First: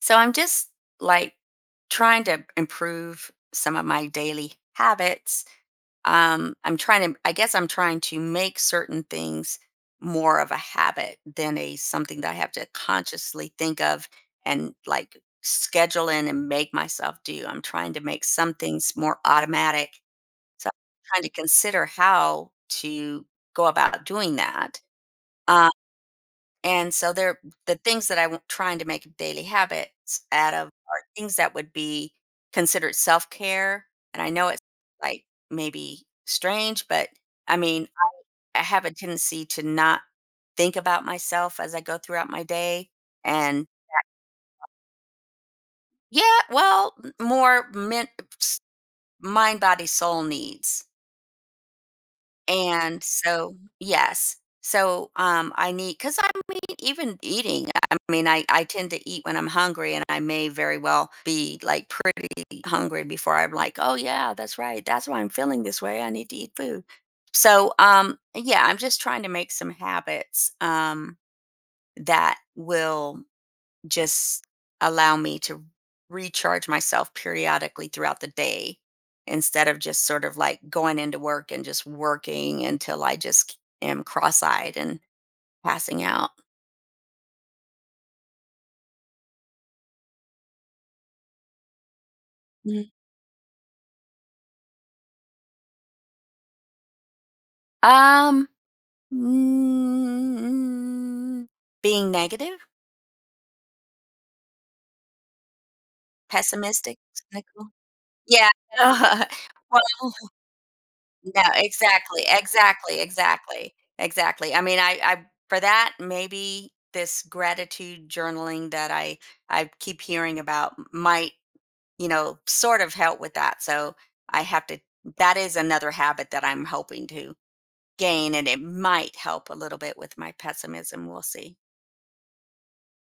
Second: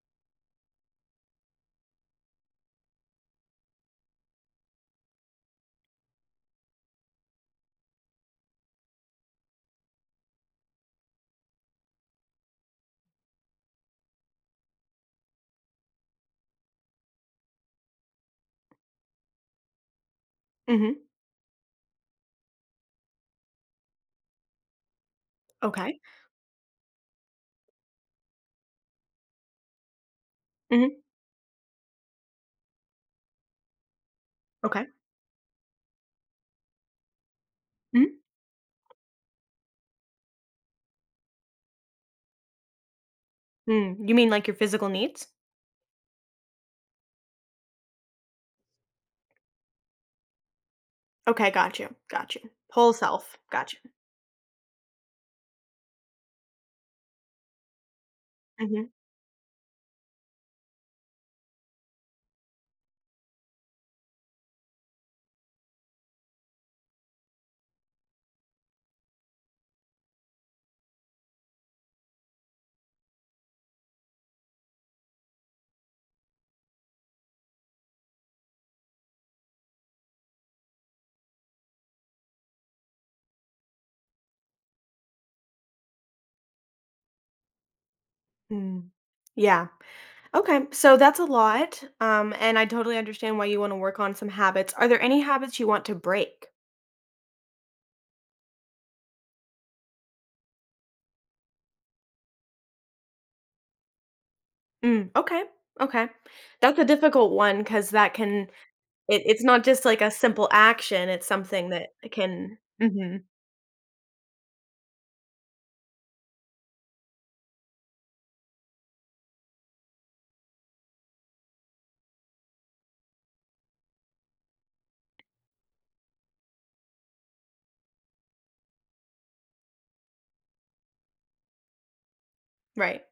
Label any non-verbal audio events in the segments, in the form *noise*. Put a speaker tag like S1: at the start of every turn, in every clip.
S1: So I'm just like trying to improve some of my daily habits. I'm trying to, I guess I'm trying to make certain things more of a habit than a something that I have to consciously think of and like schedule in and make myself do. I'm trying to make some things more automatic. So I'm
S2: Mhm.
S1: trying to consider how to go about doing that. um,
S2: Okay.
S1: and so the things that I'm trying to make daily habits out of are
S2: Mhm.
S1: things that would be considered self-care, and I know it's,
S2: Okay.
S1: like, maybe strange, but, I mean, I
S2: Mhm.
S1: I have a tendency to not think about myself as I go throughout my day, and
S2: Mm. You mean like your physical needs?
S1: yeah, well, m more men mind, body, soul needs.
S2: Okay, got you. Got you. Whole
S1: And
S2: self.
S1: so
S2: Got you.
S1: yes. So, I because I mean, even eating, I mean, I
S2: Mhm.
S1: tend to eat when I'm hungry, and I may very well be, like, pretty hungry before I'm like, "Oh, yeah, that's right. That's why I'm feeling this way. I need to eat food." So, yeah, I'm just trying to make some habits, that will just allow me to recharge myself periodically throughout the day instead of just sort of like going into work and just working until I just am cross-eyed and passing out.
S2: Mm. Yeah. Okay. So that's a lot. And I
S1: Mm.
S2: totally understand why you want to work on some habits. Are there any habits you want to break?
S1: Um, mm, being negative,
S2: Mm. Okay. Okay. That's a
S1: pessimistic,
S2: difficult one
S1: cynical.
S2: because that can
S1: Yeah.
S2: it,
S1: *laughs*
S2: it's not just like a
S1: well,
S2: simple action. It's
S1: No,
S2: something that
S1: exactly,
S2: can.
S1: exactly,
S2: Mhm.
S1: exactly, exactly. I mean, I for that maybe this gratitude journaling that I keep hearing about might you know sort of help with that. So I have to. That is another habit that I'm hoping to gain, and it might help a little bit with my pessimism. We'll see.
S2: Right.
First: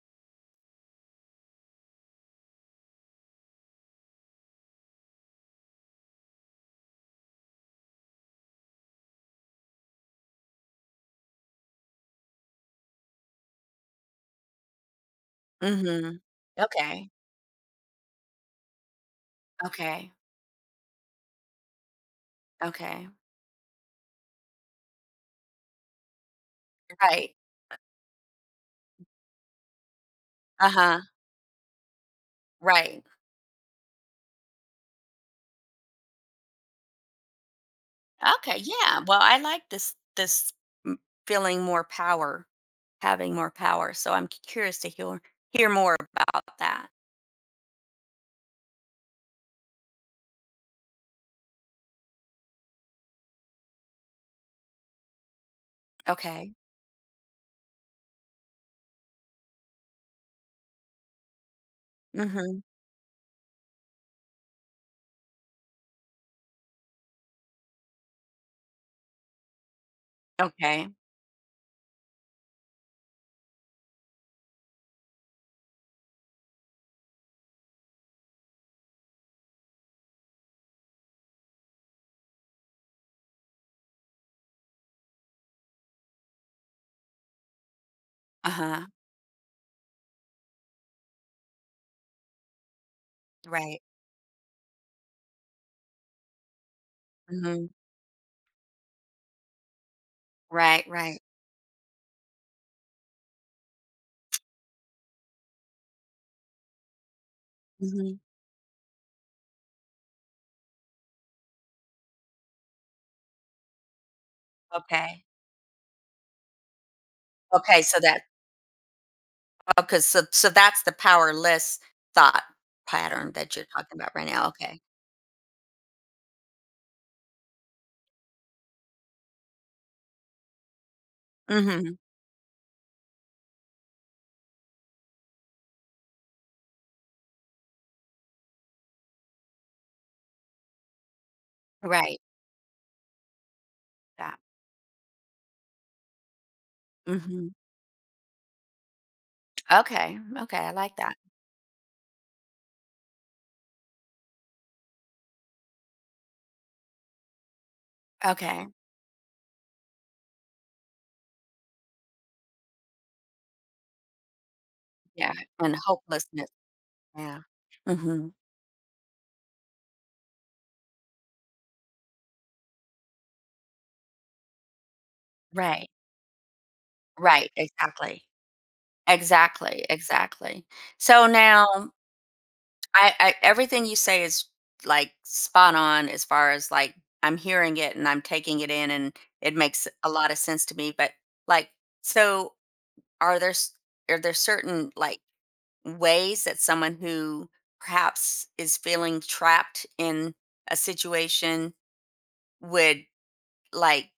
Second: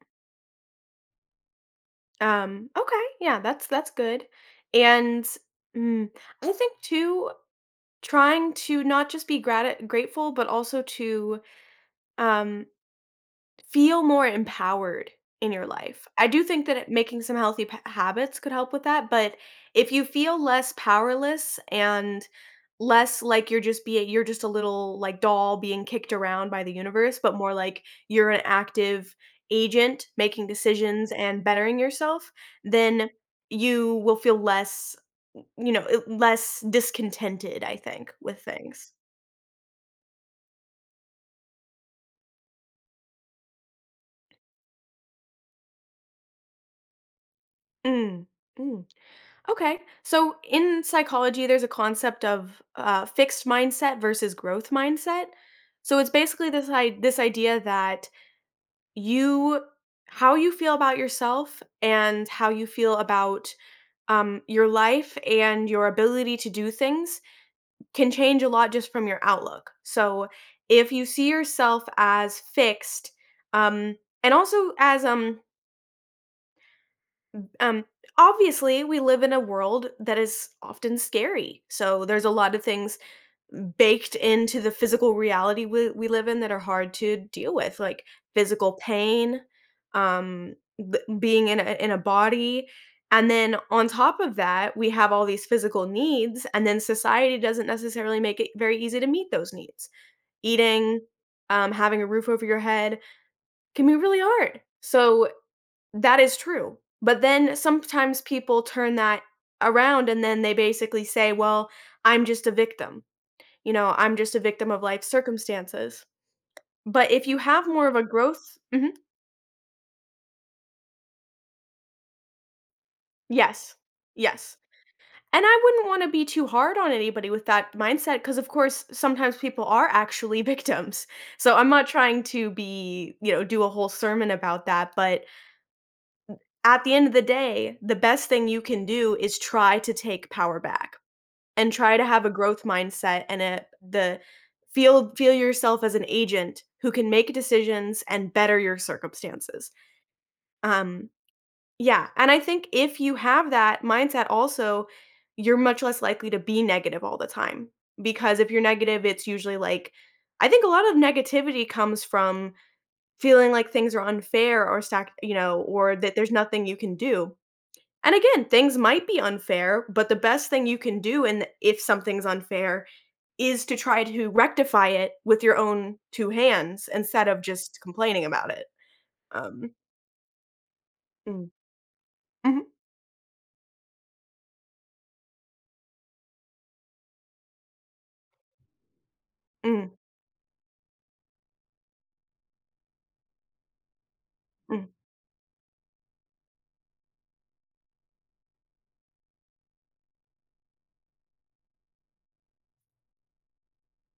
S2: Okay. Yeah, that's good. And mm, I think too. Trying to not just be grati grateful, but also to, um, feel more empowered in your life.
S1: Mm-hmm.
S2: I do think that it
S1: Okay.
S2: making some healthy p habits could help with that, but if you
S1: Okay.
S2: feel less powerless and
S1: Okay.
S2: less like you're just a little, like, doll being kicked around by the universe,
S1: Right.
S2: but more like you're an active agent making
S1: Uh huh.
S2: decisions and bettering yourself,
S1: Right.
S2: then you will feel less, less discontented, I think, with
S1: Okay,
S2: things.
S1: yeah. Well, I like this m- feeling more power, having more power. So I'm curious to hear more about that.
S2: Mm, mm. Okay. So in psychology, there's a concept of fixed mindset versus growth mindset. So it's basically
S1: Okay.
S2: this idea that you how you feel about yourself and how
S1: Mhm.
S2: you feel about your life and your ability to do things can change a lot just from your outlook. So
S1: Okay.
S2: if you see yourself as fixed, um, and also as Um, obviously, we live in a world that is often scary. So there's a lot of things baked into the physical reality we live in that are hard to deal with, like physical
S1: Uh-huh.
S2: pain, um, being in a body. And then
S1: Right.
S2: on top of that, we have all these physical needs, and then society doesn't
S1: Mhm.
S2: necessarily make it very easy to meet those needs.
S1: Right,
S2: Eating,
S1: right.
S2: having a roof over your head can be really hard. So that is true. But then
S1: Mhm.
S2: sometimes people turn that around and then they basically say, well, I'm just a victim. You know, I'm just a victim of life
S1: Okay.
S2: circumstances. But if you have
S1: Okay,
S2: more of
S1: so
S2: a
S1: that
S2: growth. Mhm.
S1: okay, so that's the powerless thought pattern that you're
S2: Yes,
S1: talking about right now.
S2: yes.
S1: Okay.
S2: And I wouldn't want to be too hard on anybody with that mindset because, of course, sometimes people are actually *laughs* victims. So I'm not
S1: Mhm.
S2: trying to be, do a whole sermon about that. But at the end of the day, the best thing you can do is try to take power back, and try to
S1: Right.
S2: have a growth mindset and a the
S1: That.
S2: feel yourself as an agent who can make
S1: Mhm.
S2: decisions and better your circumstances.
S1: Okay. Okay, I like
S2: Um
S1: that.
S2: yeah, and I think if you have that mindset also, you're much less likely to be negative all the time because if you're
S1: Okay.
S2: negative, it's usually like I think a lot of negativity comes from feeling like things are unfair or stacked,
S1: Yeah. And
S2: or that there's
S1: hopelessness.
S2: nothing you can do.
S1: Yeah.
S2: And
S1: Mhm.
S2: again, things might be unfair, but the best thing you can do and if something's unfair is to try to rectify it with your
S1: Right.
S2: own two hands instead of
S1: Right,
S2: just
S1: exactly.
S2: complaining about it. Um
S1: Exactly, exactly. So
S2: Mm.
S1: now
S2: Mhm.
S1: I everything you say is, like, spot on as far as, like, I'm hearing it and I'm taking it in and it makes
S2: Mm,
S1: a lot of sense to me, but, like, so are there s are there
S2: mm,
S1: certain, like, ways that someone who perhaps is feeling trapped in a situation would, like,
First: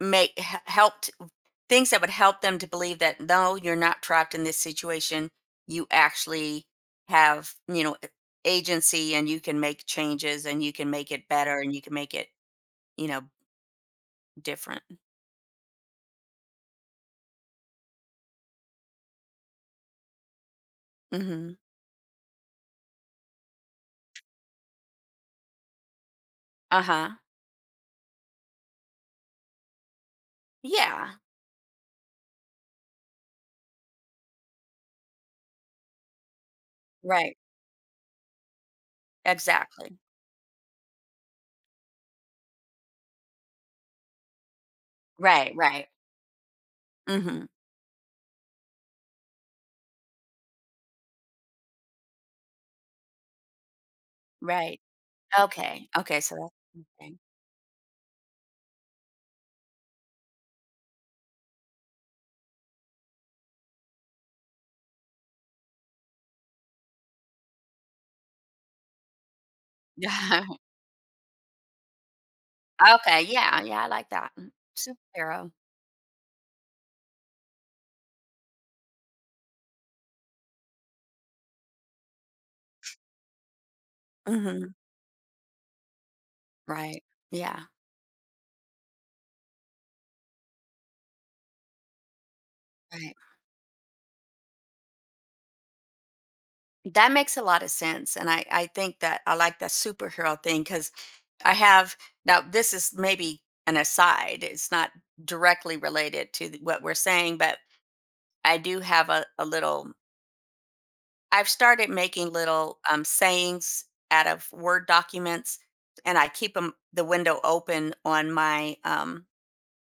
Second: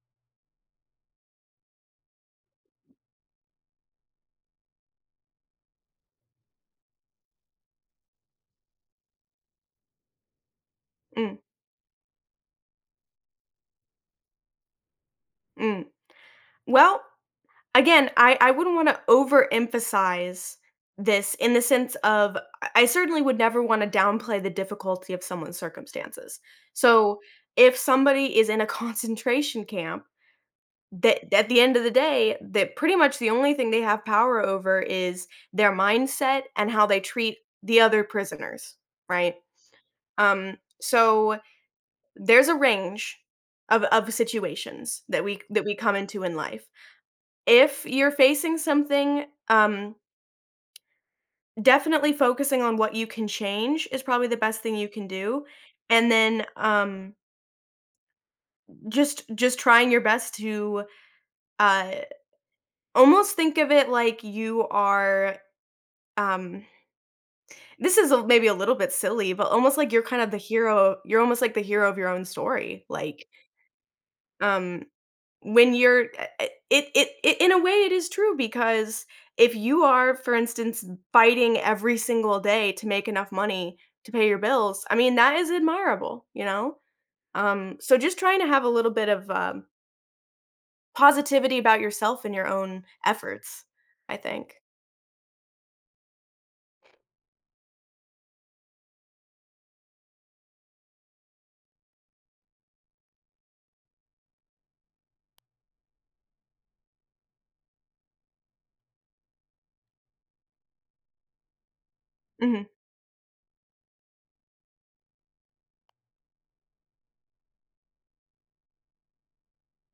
S1: make he help Things that would help them to believe that, "No, you're not trapped in this situation. You actually have, you know, agency and you can make changes and you can make it
S2: mm,
S1: better and you can make it, you know, different."
S2: mm. Well, again, I wouldn't wanna overemphasize this in
S1: Mhm.
S2: the sense of I certainly would never wanna downplay the difficulty of someone's circumstances.
S1: Uh-huh.
S2: So, if somebody is in a *laughs* concentration camp,
S1: Yeah.
S2: that at the end of the day, that pretty much the only thing they have power over is their mindset and how they
S1: Right.
S2: treat the other prisoners, right?
S1: Exactly.
S2: So there's a range of situations that we
S1: Right,
S2: that we
S1: right.
S2: come into in life.
S1: Mhm.
S2: If you're facing something, definitely focusing on what you can change is probably the best thing
S1: Right.
S2: you can do.
S1: Okay.
S2: And
S1: Okay, so
S2: then
S1: that's something.
S2: just trying your best to uh, almost think of it like you are um This is a maybe a little bit silly, but almost like you're kind of the
S1: *laughs*
S2: hero, you're almost like the hero of your own story,
S1: Okay,
S2: like,
S1: yeah, yeah, I like that. Mm.
S2: um,
S1: Superhero.
S2: when you're eh eh it in a way it is true because if you are, for instance, fighting every single day to make enough money to pay your
S1: Mhm.
S2: bills, I mean, that is admirable, you know?
S1: Right. Yeah.
S2: So just trying to have a little bit of, positivity about yourself and your own
S1: Right.
S2: efforts, I think.
S1: That makes a lot of sense, and I think that I like that superhero thing because I have now this is maybe an aside, it's not directly related to what we're saying, but I do have a little I've started making
S2: Mhm,
S1: little sayings out of Word documents and I keep them the window open on my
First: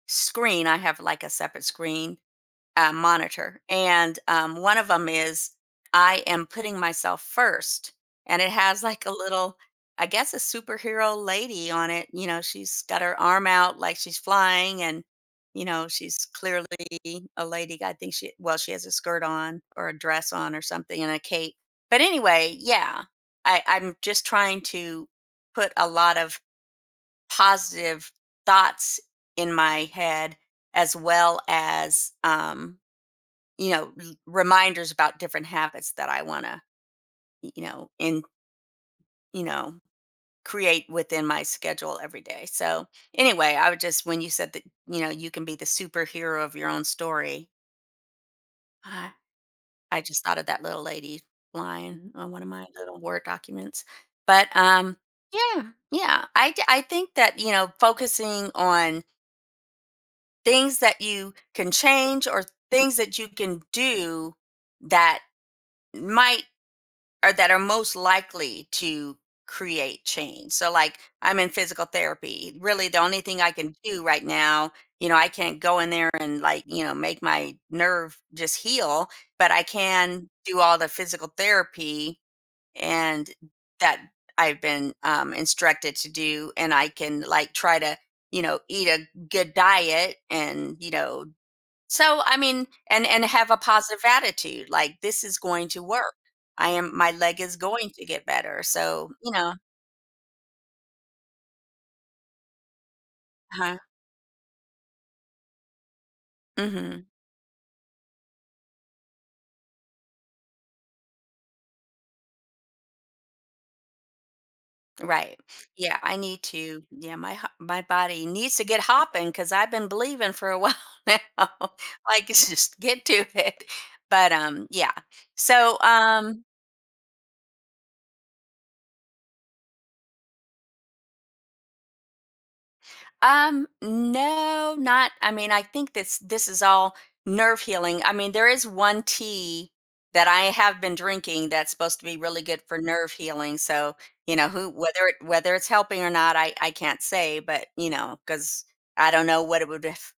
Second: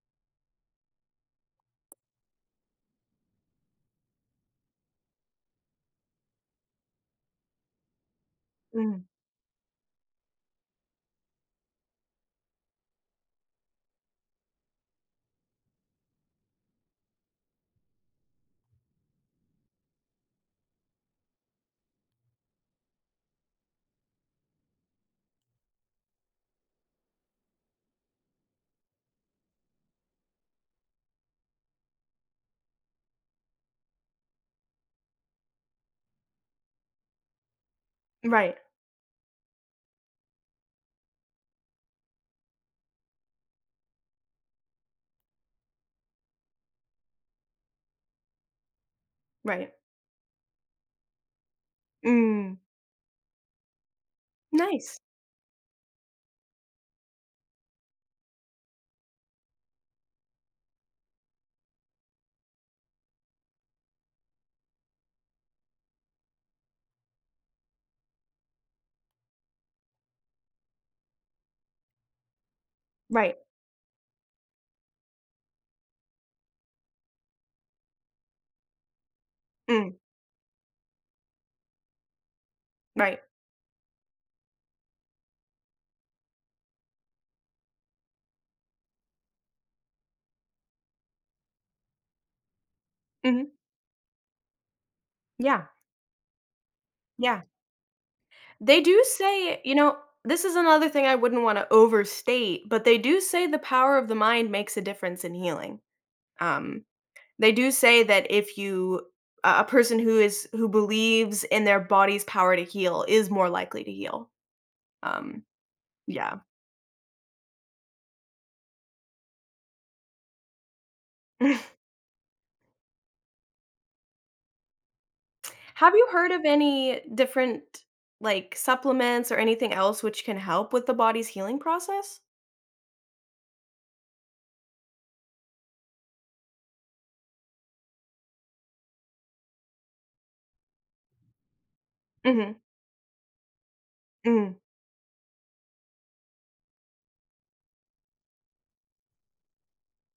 S1: screen. I have like a separate screen monitor. And one of them is I am putting myself first. And it has
S2: mhm.
S1: like a little, I guess, a superhero lady on it. You know, she's got her arm out like she's flying and, you know, she's clearly a lady. I think she, well, she has a skirt on or a dress on or something and a cape. But anyway, yeah, I'm just trying to put a lot of positive thoughts in my head as well as you know, reminders about different habits that I want to, you know,
S2: Right,
S1: you know, create within my schedule every day. So, anyway, I would just, when you said that, you know, you can be the superhero of your own story, I,
S2: right.
S1: I just thought of that little lady line on one of
S2: Mm,
S1: my little Word documents. But,
S2: nice.
S1: yeah, yeah, I think that, you know, focusing on things that you can change or things that you can do that might or that are most likely to create change. So like I'm in physical therapy. Really the only
S2: Right.
S1: thing I can do right now, you know, I can't go in there and like, you know, make my nerve just heal, but I
S2: Mm,
S1: can do all the physical therapy
S2: right.
S1: and that I've been instructed to do and I can like try to, you know, eat a good diet and, you know, so, I mean, and have
S2: Mhm.
S1: a positive attitude, like, "This is
S2: Yeah,
S1: going to work. I am my leg
S2: yeah.
S1: is going to get better."
S2: They do
S1: So, you know
S2: say, this is another thing I wouldn't wanna overstate, but they do say the
S1: huh
S2: power of the mind makes a difference in healing. Um,
S1: Mhm.
S2: they do say that if you a person who believes in their body's power to heal is more likely to heal.
S1: Right.
S2: Um,
S1: Yeah, I
S2: yeah.
S1: need to yeah, my body needs to get hopping because 'cause I've been believing for a while *laughs* now,
S2: *laughs*
S1: *laughs* like, it's just get to it. But, yeah. So,
S2: Have you heard of any different, like, supplements or anything else which can help with the body's healing process?
S1: No, not. I mean, I think this is all nerve healing. I mean, there is one tea that I have been drinking that's supposed to be really
S2: Mhm,
S1: good for nerve healing. So, you know,
S2: mhm,
S1: who whether it whether it's helping or not, I can't say, but you know, cuz I don't know what it would have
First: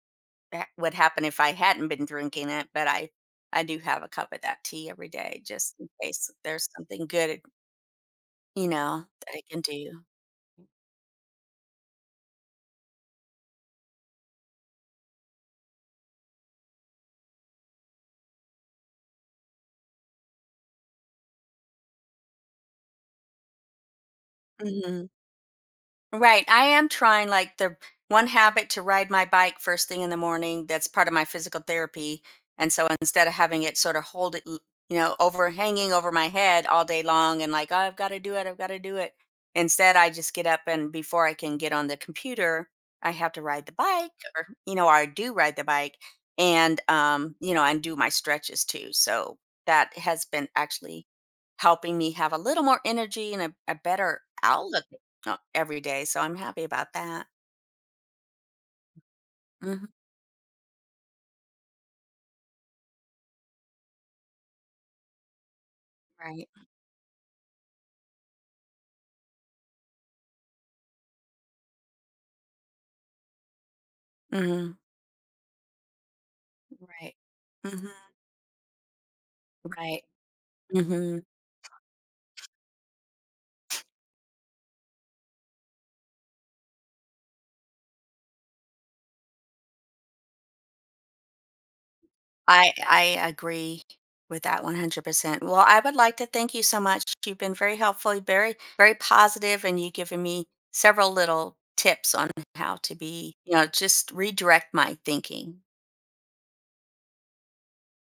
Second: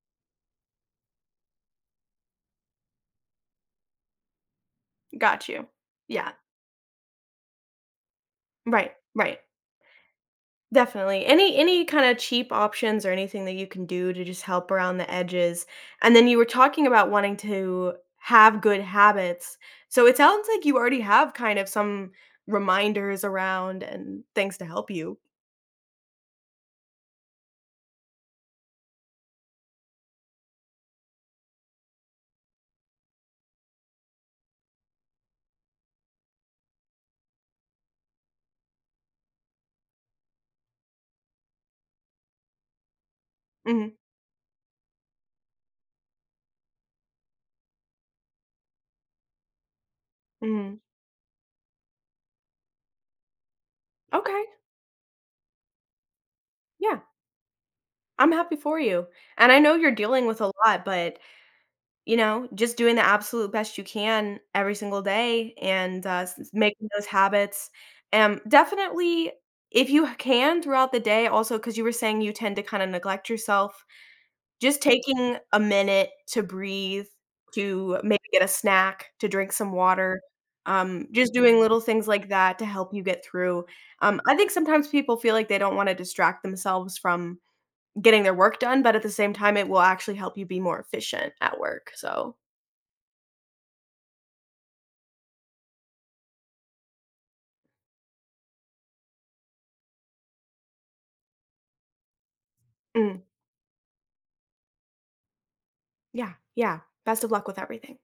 S1: would happen if I hadn't been drinking it, but I do have a cup of that tea every day
S2: got you.
S1: just in case
S2: Yeah,
S1: there's something good, you
S2: right,
S1: know, that
S2: right.
S1: I can do.
S2: Definitely. Any kinda cheap options or anything that you can do to just help around the edges. And then you were talking about wanting to have good habits. So it sounds like you already have kind of some reminders around and things to help
S1: Mm-hmm.
S2: you.
S1: Right. I am trying like the one habit to ride my bike first thing in the morning. That's part of my physical therapy. And so instead of having it sort of hold it, you know, overhanging over my head all day long and like, oh, I've got to do it, I've got to do it. Instead, I just get up and before I can get on the computer, I have to ride the
S2: Mhm,
S1: bike or, you know, or I do ride the bike and, you know, and do my stretches too. So that has been
S2: mhm.
S1: actually helping me have a little more energy and a better
S2: Okay,
S1: outlook not every day, so I'm happy about
S2: yeah,
S1: that.
S2: I'm happy for you. And I know
S1: Mhm.
S2: you're dealing with a lot, but you know, just doing the absolute best you can every single day and, s
S1: Right.
S2: making those habits. Definitely, if you can throughout the day also because you were saying you tend to kinda neglect yourself,
S1: Mhm.
S2: just taking a minute to breathe,
S1: Right. Mhm.
S2: to maybe get a snack, to drink some
S1: Right.
S2: water,
S1: Mhm.
S2: just doing little things like that to help you get through. I think sometimes people feel like they don't wanna distract themselves from getting their work done, but at the same time, it will actually help you be more efficient at work, so
S1: I agree with that 100%. Well, I would like to thank you so much. You've been very helpful, very, very positive, and you've given me several little tips on how to
S2: Mm,
S1: be you know, just redirect my thinking.
S2: yeah, yeah. Best of luck with everything.